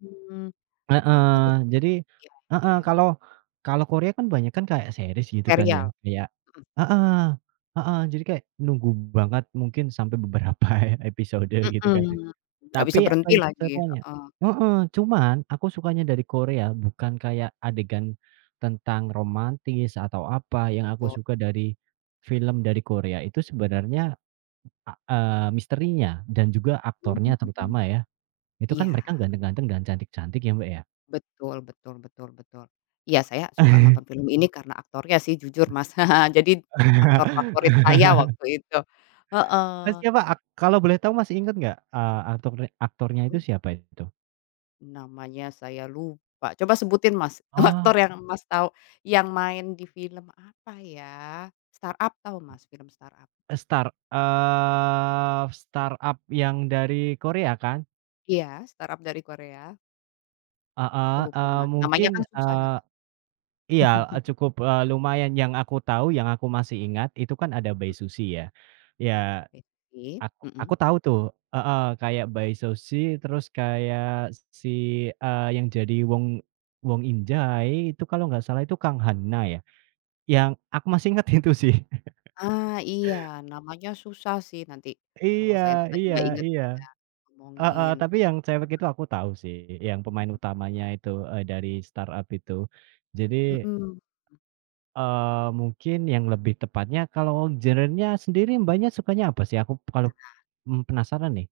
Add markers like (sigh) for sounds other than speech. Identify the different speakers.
Speaker 1: Mmm. Wah bagus.
Speaker 2: Heeh. Jadi
Speaker 1: Iya ya
Speaker 2: heeh,
Speaker 1: ya.
Speaker 2: kalau kalau Korea kan banyak kan kayak series, gitu kan, ya,
Speaker 1: Serial.
Speaker 2: kayak
Speaker 1: Mhm.
Speaker 2: heeh heeh, jadi kayak nunggu banget mungkin sampai beberapa episode, gitu kan.
Speaker 1: Mhm. Nggak
Speaker 2: Tapi,
Speaker 1: bisa
Speaker 2: apa
Speaker 1: berhenti
Speaker 2: ya,
Speaker 1: lagi.
Speaker 2: (unintelligible)
Speaker 1: Heeh.
Speaker 2: heeh, cuman aku sukanya dari Korea bukan kayak adegan tentang romantis atau apa, yang aku
Speaker 1: Tuh.
Speaker 2: suka dari film dari Korea itu sebenarnya, a eee, misterinya dan juga aktornya
Speaker 1: Hmm,
Speaker 2: terutama, ya. Itu kan
Speaker 1: Iya.
Speaker 2: mereka ganteng-ganteng dan cantik-cantik ya, Mbak, ya.
Speaker 1: Betul betul betul betul. Iya, saya suka nonton film
Speaker 2: (chuckles)
Speaker 1: ini karena aktornya sih, jujur, Mas. (chuckles) Jadi aktor favorit saya
Speaker 2: (laughs)
Speaker 1: waktu itu.
Speaker 2: Nah,
Speaker 1: Heeh.
Speaker 2: siapa ak kalau boleh tahu masih ingat nggak, eee, aktor re aktornya itu
Speaker 1: Hmm?
Speaker 2: siapa itu?
Speaker 1: Namanya saya lupa. Coba sebutin, Mas, aktor
Speaker 2: Oh.
Speaker 1: yang Mas tahu yang main di film, apa ya, Start-Up, tahu Mas film Start-Up?
Speaker 2: Eee, Start, eee, Start-Up yang dari Korea kan?
Speaker 1: Iya. Start-Up dari Korea.
Speaker 2: Heeh,
Speaker 1: Aku lupa,
Speaker 2: eee,
Speaker 1: Mas, namanya
Speaker 2: mungkin,
Speaker 1: kan susah,
Speaker 2: eee,
Speaker 1: ya.
Speaker 2: iya, eee,
Speaker 1: (laughs)
Speaker 2: cukup, eee, lumayan yang aku tahu, yang aku masih ingat itu kan ada Bae Suzy, ya. Ya,
Speaker 1: Bae Suzy.
Speaker 2: ak aku
Speaker 1: Mhm.
Speaker 2: tahu tuh, heeh, kayak Bae Suzy, terus kayak si, eee, yang jadi Wong Won In-jae itu kalau nggak salah itu Kang Han-na, ya. Yang aku masih ingat itu sih.
Speaker 1: Ah, iya. Namanya susah sih, nanti kalau
Speaker 2: Iya
Speaker 1: saya
Speaker 2: iya
Speaker 1: tiba-tiba ingat
Speaker 2: iya.
Speaker 1: saya
Speaker 2: Heeh,
Speaker 1: omongin.
Speaker 2: tapi yang cewek itu aku tahu sih, yang pemain utamanya itu, eee, dari Start-Up itu. Jadi,
Speaker 1: Mhm.
Speaker 2: eee, mungkin yang lebih tepatnya kalau genre-nya sendiri Mbaknya sukanya apa sih? Aku kalep
Speaker 1: Benar.
Speaker 2: mmm, penasaran nih.